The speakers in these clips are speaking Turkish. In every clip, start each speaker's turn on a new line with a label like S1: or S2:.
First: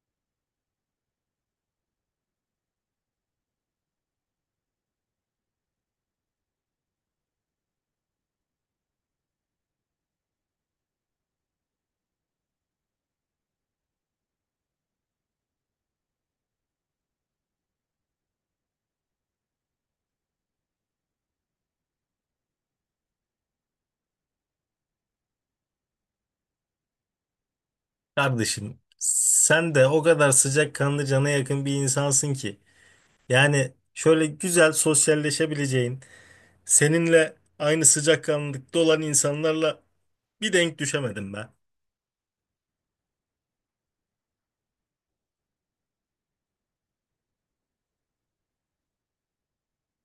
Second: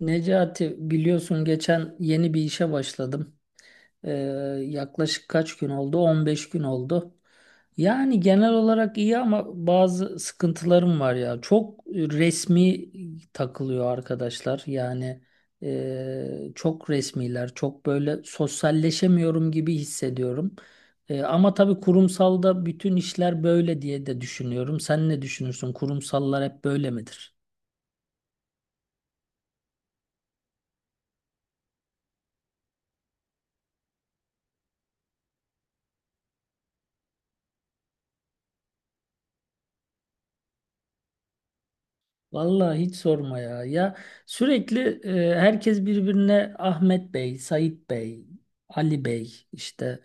S1: Necati biliyorsun geçen yeni bir işe başladım. Ee, yaklaşık kaç gün oldu? On beş gün oldu. Yani genel olarak iyi ama bazı sıkıntılarım var ya. Çok resmi takılıyor arkadaşlar. Yani çok resmiler, çok böyle sosyalleşemiyorum gibi hissediyorum. Ama tabii kurumsalda bütün işler böyle diye de düşünüyorum. Sen ne düşünürsün? Kurumsallar hep böyle midir?
S2: Kardeşim sen de o kadar sıcakkanlı cana yakın bir insansın ki. Yani şöyle güzel sosyalleşebileceğin, seninle aynı sıcakkanlılıkta olan insanlarla bir denk düşemedim ben.
S1: Vallahi hiç sorma ya. Ya sürekli herkes birbirine Ahmet Bey, Sait Bey, Ali Bey, işte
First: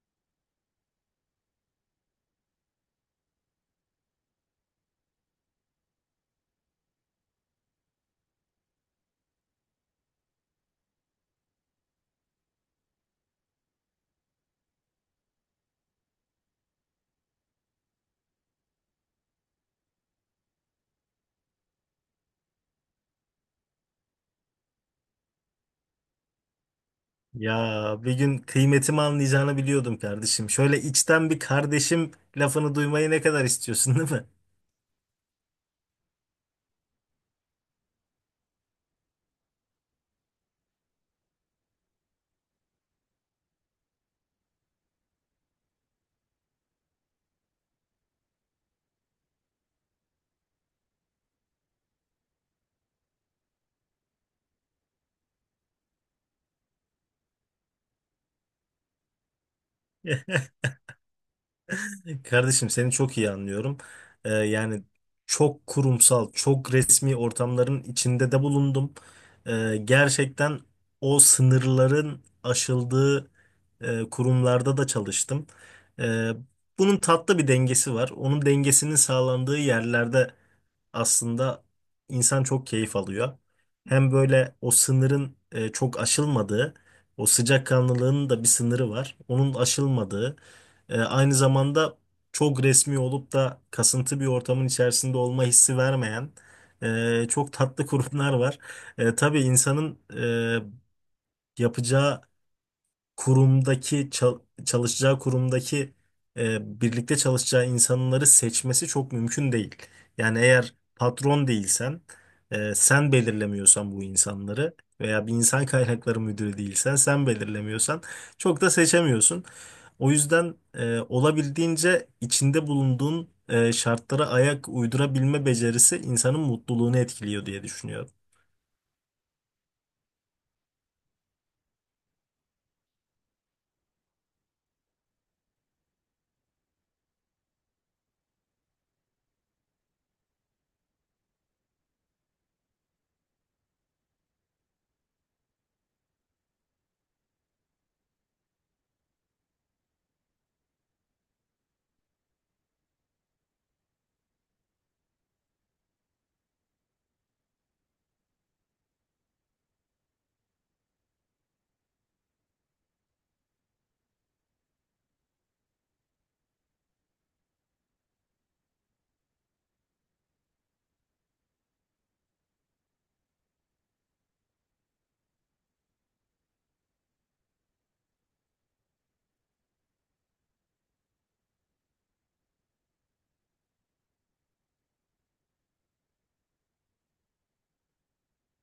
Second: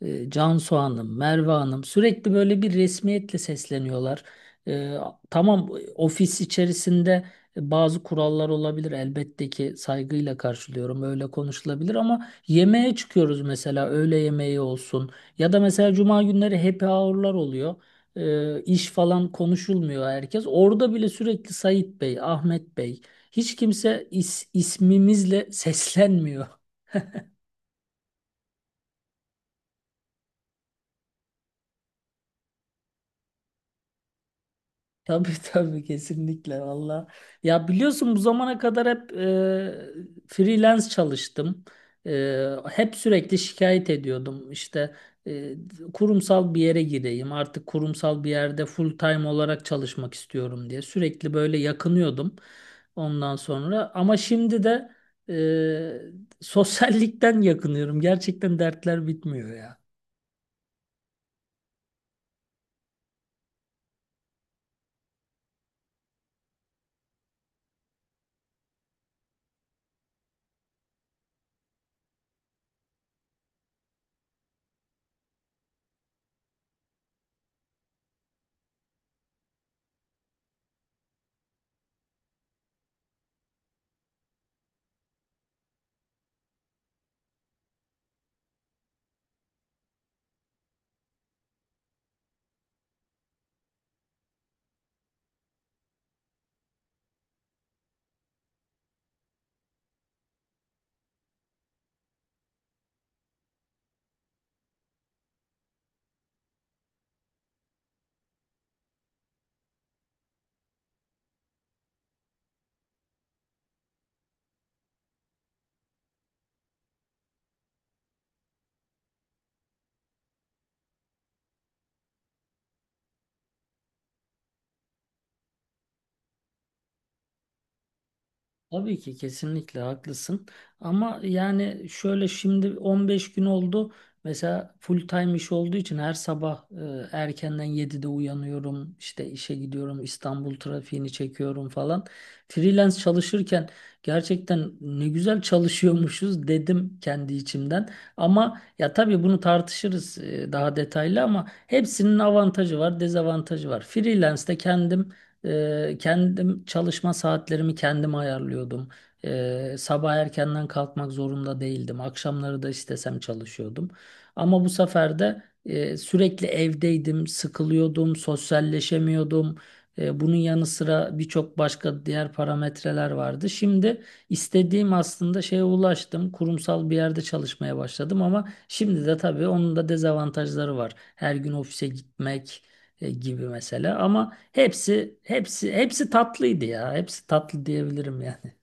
S1: Cansu Hanım, Merve Hanım sürekli böyle bir resmiyetle sesleniyorlar. E, tamam, ofis içerisinde bazı kurallar olabilir elbette ki saygıyla karşılıyorum, öyle konuşulabilir ama yemeğe çıkıyoruz mesela, öğle yemeği olsun ya da mesela cuma günleri happy hour'lar oluyor, iş falan konuşulmuyor herkes. Orada bile sürekli Sait Bey, Ahmet Bey, hiç kimse ismimizle seslenmiyor.
S2: Ya bir gün kıymetimi anlayacağını biliyordum kardeşim. Şöyle içten bir kardeşim lafını duymayı ne kadar istiyorsun değil mi?
S1: Tabii, tabii kesinlikle valla. Ya biliyorsun bu zamana kadar hep freelance çalıştım. Hep sürekli şikayet ediyordum. İşte e, kurumsal bir yere gireyim artık, kurumsal bir yerde full time olarak çalışmak istiyorum diye. Sürekli böyle yakınıyordum ondan sonra. Ama şimdi de sosyallikten yakınıyorum. Gerçekten dertler bitmiyor ya.
S2: Kardeşim seni çok iyi anlıyorum. Yani çok kurumsal, çok resmi ortamların içinde de bulundum. Gerçekten o sınırların aşıldığı kurumlarda da çalıştım. Ee, Bunun tatlı bir dengesi var. Onun dengesinin sağlandığı yerlerde aslında insan çok keyif alıyor. Hem böyle o sınırın çok aşılmadığı, o sıcakkanlılığın da bir sınırı var. Onun aşılmadığı, aynı zamanda çok resmi olup da kasıntı bir ortamın içerisinde olma hissi vermeyen çok tatlı kurumlar var. E, tabii insanın yapacağı kurumdaki çalışacağı kurumdaki birlikte çalışacağı insanları seçmesi çok mümkün değil. Yani eğer patron değilsen, sen belirlemiyorsan bu insanları veya bir insan kaynakları müdürü değilsen, sen belirlemiyorsan çok da seçemiyorsun. O yüzden olabildiğince içinde bulunduğun şartlara ayak uydurabilme becerisi insanın mutluluğunu etkiliyor diye düşünüyorum.
S1: Tabii ki kesinlikle haklısın. Ama yani şöyle, şimdi 15 gün oldu. Mesela full time iş olduğu için her sabah erkenden 7'de uyanıyorum. İşte işe gidiyorum. İstanbul trafiğini çekiyorum falan. Freelance çalışırken gerçekten ne güzel çalışıyormuşuz dedim kendi içimden. Ama ya tabii bunu tartışırız daha detaylı ama hepsinin avantajı var, dezavantajı var. Freelance'de kendim çalışma saatlerimi kendim ayarlıyordum. Sabah erkenden kalkmak zorunda değildim. Akşamları da istesem çalışıyordum. Ama bu sefer de sürekli evdeydim, sıkılıyordum, sosyalleşemiyordum. Bunun yanı sıra birçok başka diğer parametreler vardı. Şimdi istediğim aslında şeye ulaştım. Kurumsal bir yerde çalışmaya başladım ama şimdi de tabii onun da dezavantajları var. Her gün ofise gitmek gibi mesela, ama hepsi hepsi hepsi tatlıydı ya. Hepsi tatlı diyebilirim yani.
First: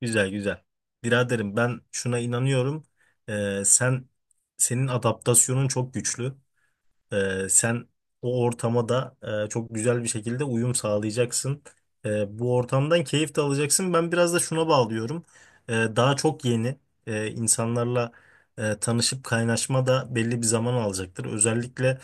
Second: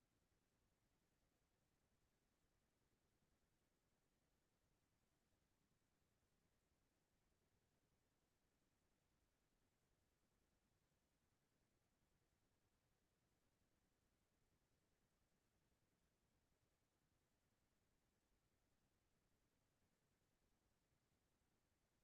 S2: Güzel güzel. Biraderim ben şuna inanıyorum. Sen senin adaptasyonun çok güçlü. Sen o ortama da çok güzel bir şekilde uyum sağlayacaksın. Bu ortamdan keyif de alacaksın. Ben biraz da şuna bağlıyorum. Daha çok yeni insanlarla tanışıp kaynaşma da belli bir zaman alacaktır. Özellikle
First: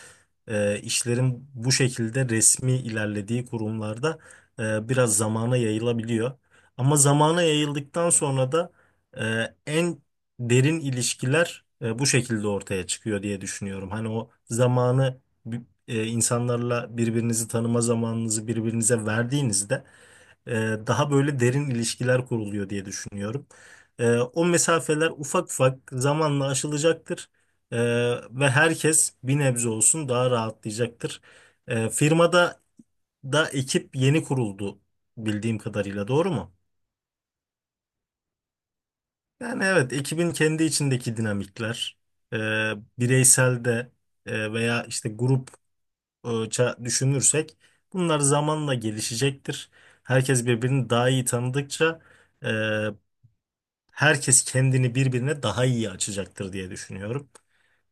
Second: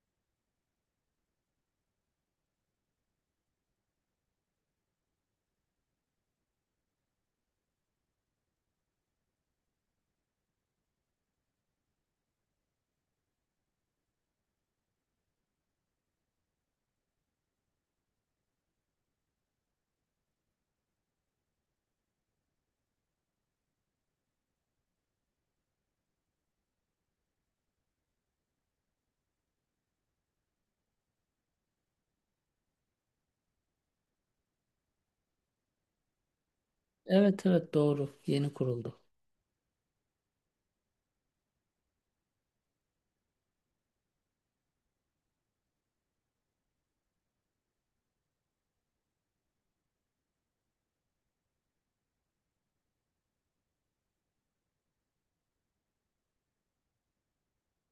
S2: işlerin bu şekilde resmi ilerlediği kurumlarda biraz zamana yayılabiliyor. Ama zamana yayıldıktan sonra da en derin ilişkiler bu şekilde ortaya çıkıyor diye düşünüyorum. Hani o zamanı bi- insanlarla birbirinizi tanıma zamanınızı birbirinize verdiğinizde e, daha böyle derin ilişkiler kuruluyor diye düşünüyorum. O mesafeler ufak ufak zamanla aşılacaktır. E, Ve herkes bir nebze olsun daha rahatlayacaktır. Firmada da ekip yeni kuruldu bildiğim kadarıyla doğru mu?
S1: Evet evet doğru. Yeni kuruldu.
S2: Yani evet, ekibin kendi içindeki dinamikler, e, bireysel de veya işte grupça düşünürsek bunlar zamanla gelişecektir. Herkes birbirini daha iyi tanıdıkça e, herkes kendini birbirine daha iyi açacaktır diye düşünüyorum.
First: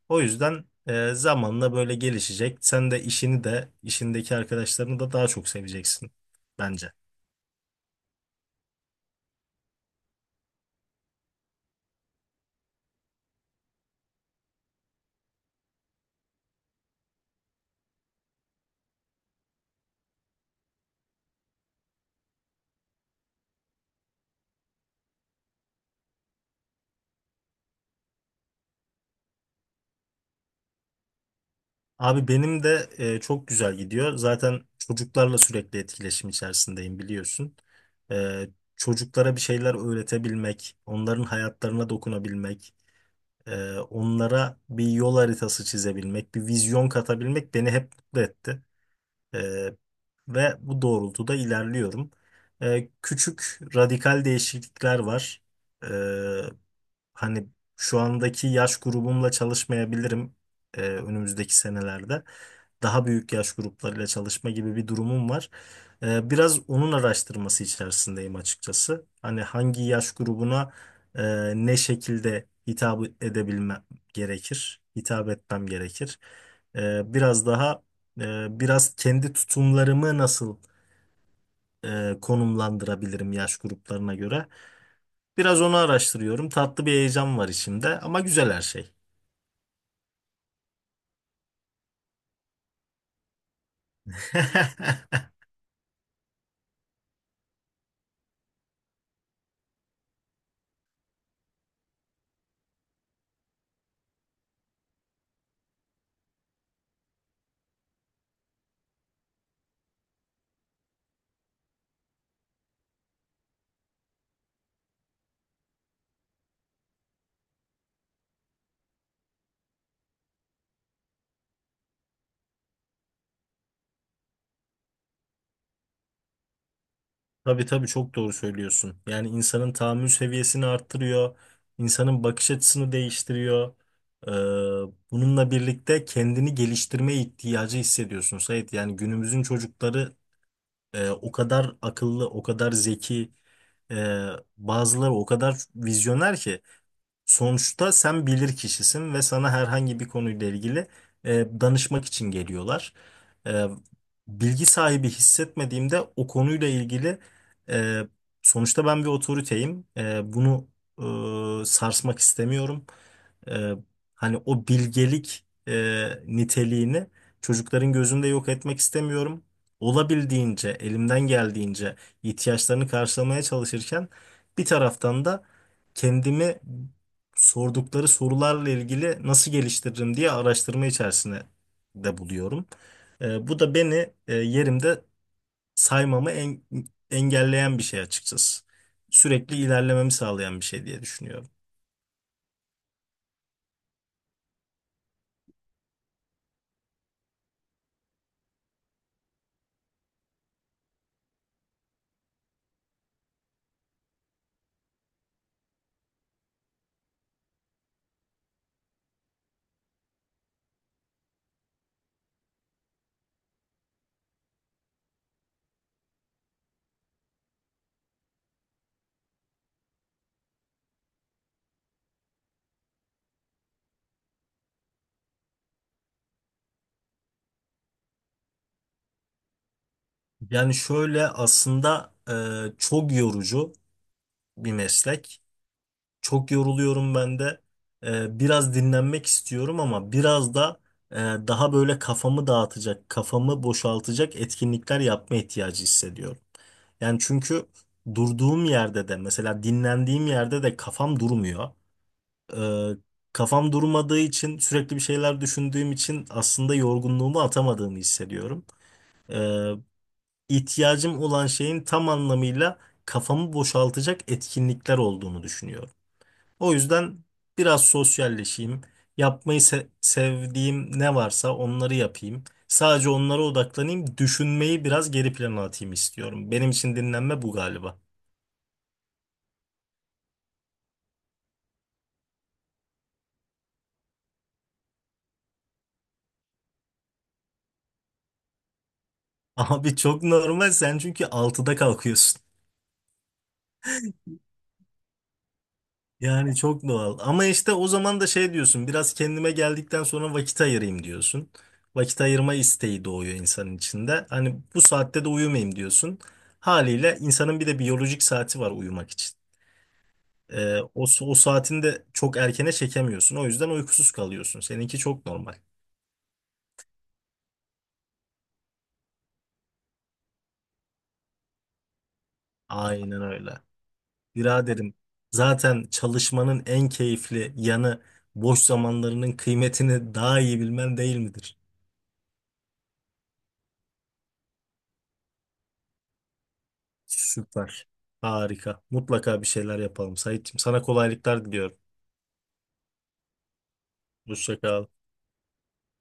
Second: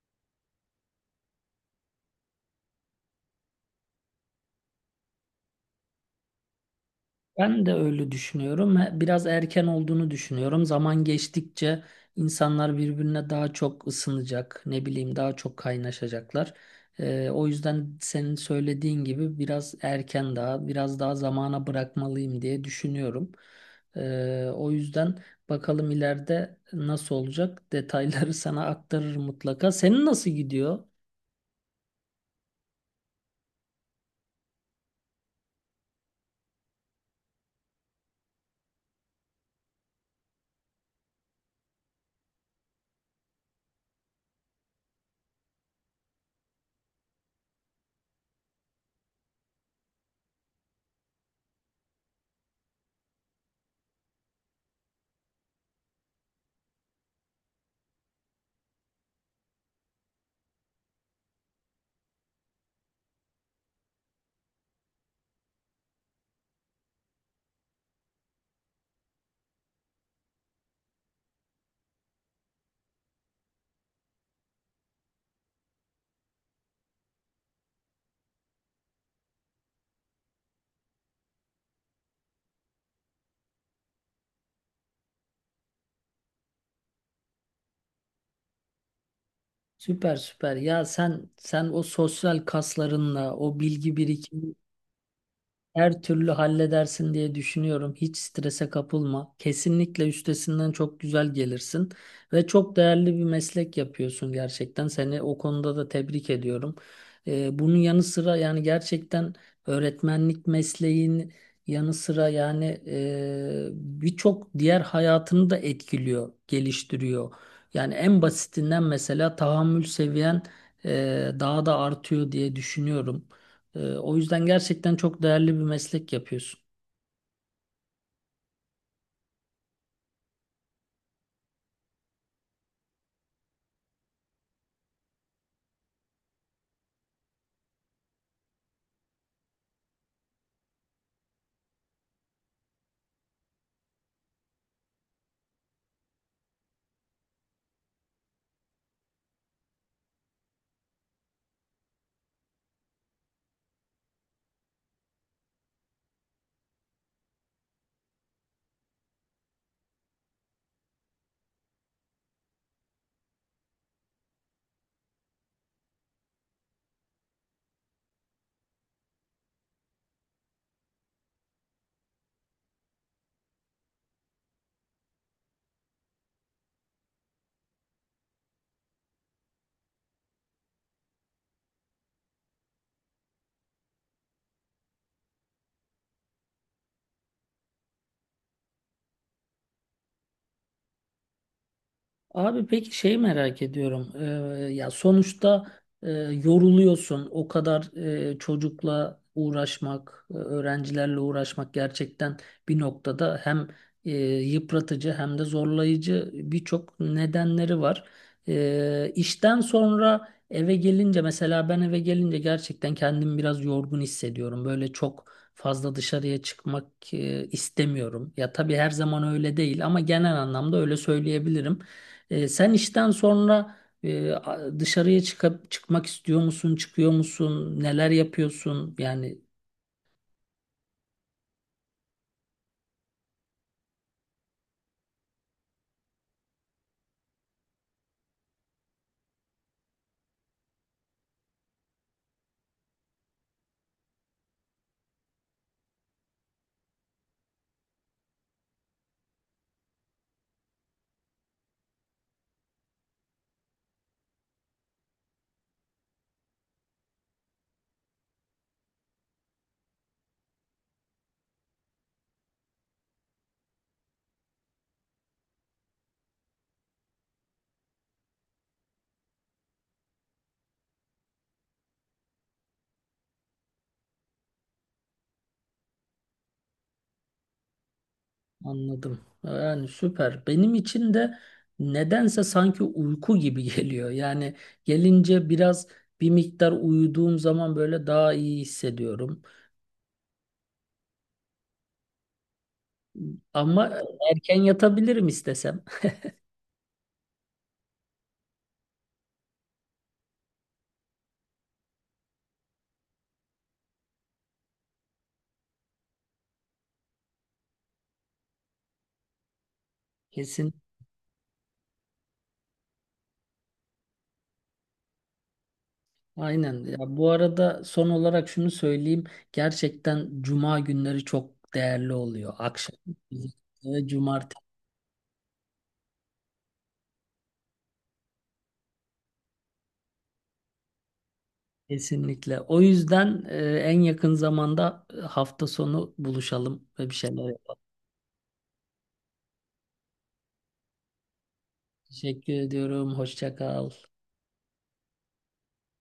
S2: O yüzden zamanla böyle gelişecek. Sen de işini de işindeki arkadaşlarını da daha çok seveceksin bence.
S1: Ben de öyle düşünüyorum. Biraz erken olduğunu düşünüyorum. Zaman geçtikçe insanlar birbirine daha çok ısınacak, ne bileyim daha çok kaynaşacaklar. O yüzden senin söylediğin gibi biraz erken daha, biraz daha zamana bırakmalıyım diye düşünüyorum. O yüzden bakalım ileride nasıl olacak. Detayları sana aktarırım mutlaka. Senin nasıl gidiyor?
S2: Abi benim de çok güzel gidiyor. Zaten çocuklarla sürekli etkileşim içerisindeyim biliyorsun. E, Çocuklara bir şeyler öğretebilmek, onların hayatlarına dokunabilmek, onlara bir yol haritası çizebilmek, bir vizyon katabilmek beni hep mutlu etti. E, Ve bu doğrultuda ilerliyorum. Küçük radikal değişiklikler var. E, Hani şu andaki yaş grubumla çalışmayabilirim, önümüzdeki senelerde daha büyük yaş gruplarıyla çalışma gibi bir durumum var. Biraz onun araştırması içerisindeyim açıkçası. Hani hangi yaş grubuna e, ne şekilde hitap edebilmem gerekir, hitap etmem gerekir. Biraz daha biraz kendi tutumlarımı nasıl konumlandırabilirim yaş gruplarına göre. Biraz onu araştırıyorum. Tatlı bir heyecan var içimde ama güzel her şey.
S1: Süper süper. Ya sen o sosyal kaslarınla, o bilgi birikimi her türlü halledersin diye düşünüyorum. Hiç strese kapılma. Kesinlikle üstesinden çok güzel gelirsin ve çok değerli bir meslek yapıyorsun gerçekten. Seni o konuda da tebrik ediyorum. Bunun yanı sıra yani gerçekten öğretmenlik mesleğin yanı sıra yani birçok diğer hayatını da etkiliyor, geliştiriyor. Yani en basitinden mesela tahammül seviyen daha da artıyor diye düşünüyorum. O yüzden gerçekten çok değerli bir meslek yapıyorsun.
S2: Tabii tabii çok doğru söylüyorsun. Yani insanın tahammül seviyesini arttırıyor, insanın bakış açısını değiştiriyor. Ee, Bununla birlikte kendini geliştirme ihtiyacı hissediyorsun Sait. Yani günümüzün çocukları o kadar akıllı, o kadar zeki, e, bazıları o kadar vizyoner ki. Sonuçta sen bilir kişisin ve sana herhangi bir konuyla ilgili danışmak için geliyorlar. E, Bilgi sahibi hissetmediğimde o konuyla ilgili, e, sonuçta ben bir otoriteyim. Bunu sarsmak istemiyorum. E, Hani o bilgelik niteliğini çocukların gözünde yok etmek istemiyorum. Olabildiğince, elimden geldiğince ihtiyaçlarını karşılamaya çalışırken bir taraftan da kendimi sordukları sorularla ilgili nasıl geliştiririm diye araştırma içerisinde de buluyorum. Bu da beni yerimde saymamı engelleyen bir şey açıkçası. Sürekli ilerlememi sağlayan bir şey diye düşünüyorum.
S1: Abi peki şey merak ediyorum. Ya sonuçta yoruluyorsun. O kadar çocukla uğraşmak, öğrencilerle uğraşmak gerçekten bir noktada hem yıpratıcı hem de zorlayıcı birçok nedenleri var. İşten sonra eve gelince mesela ben eve gelince gerçekten kendimi biraz yorgun hissediyorum. Böyle çok fazla dışarıya çıkmak istemiyorum. Ya tabii her zaman öyle değil ama genel anlamda öyle söyleyebilirim. Sen işten sonra dışarıya çıkıp çıkmak istiyor musun, çıkıyor musun, neler yapıyorsun? Yani
S2: Yani şöyle aslında çok yorucu bir meslek. Çok yoruluyorum ben de. Biraz dinlenmek istiyorum ama biraz da daha böyle kafamı dağıtacak, kafamı boşaltacak etkinlikler yapma ihtiyacı hissediyorum. Yani çünkü durduğum yerde de mesela dinlendiğim yerde de kafam durmuyor. Ee, Kafam durmadığı için sürekli bir şeyler düşündüğüm için aslında yorgunluğumu atamadığımı hissediyorum. Ee, ihtiyacım olan şeyin tam anlamıyla kafamı boşaltacak etkinlikler olduğunu düşünüyorum. O yüzden biraz sosyalleşeyim. Yapmayı sevdiğim ne varsa onları yapayım. Sadece onlara odaklanayım. Düşünmeyi biraz geri plana atayım istiyorum. Benim için dinlenme bu galiba.
S1: anladım. Yani süper. Benim için de nedense sanki uyku gibi geliyor. Yani gelince biraz bir miktar uyuduğum zaman böyle daha iyi hissediyorum.
S2: Abi çok normal sen çünkü altıda kalkıyorsun.
S1: Ama erken yatabilirim istesem.
S2: Yani çok doğal. Ama işte o zaman da şey diyorsun, biraz kendime geldikten sonra vakit ayırayım diyorsun. Vakit ayırma isteği doğuyor insanın içinde. Hani bu saatte de uyumayayım diyorsun. Haliyle insanın bir de biyolojik saati var uyumak için.
S1: Kesin.
S2: O saatini de çok erkene çekemiyorsun. O yüzden uykusuz kalıyorsun. Seninki çok normal.
S1: Aynen. Ya bu arada son olarak şunu söyleyeyim. Gerçekten cuma günleri çok değerli oluyor. Akşam
S2: Aynen öyle.
S1: ve cumartesi.
S2: Biraderim zaten çalışmanın en keyifli yanı boş zamanlarının kıymetini daha iyi bilmen değil midir?
S1: Kesinlikle. O yüzden en yakın zamanda hafta sonu buluşalım ve bir şeyler yapalım.
S2: Süper. Harika. Mutlaka bir şeyler yapalım Saitçiğim. Sana kolaylıklar diliyorum.
S1: Teşekkür ediyorum. Hoşça kal.
S2: Hoşça kal.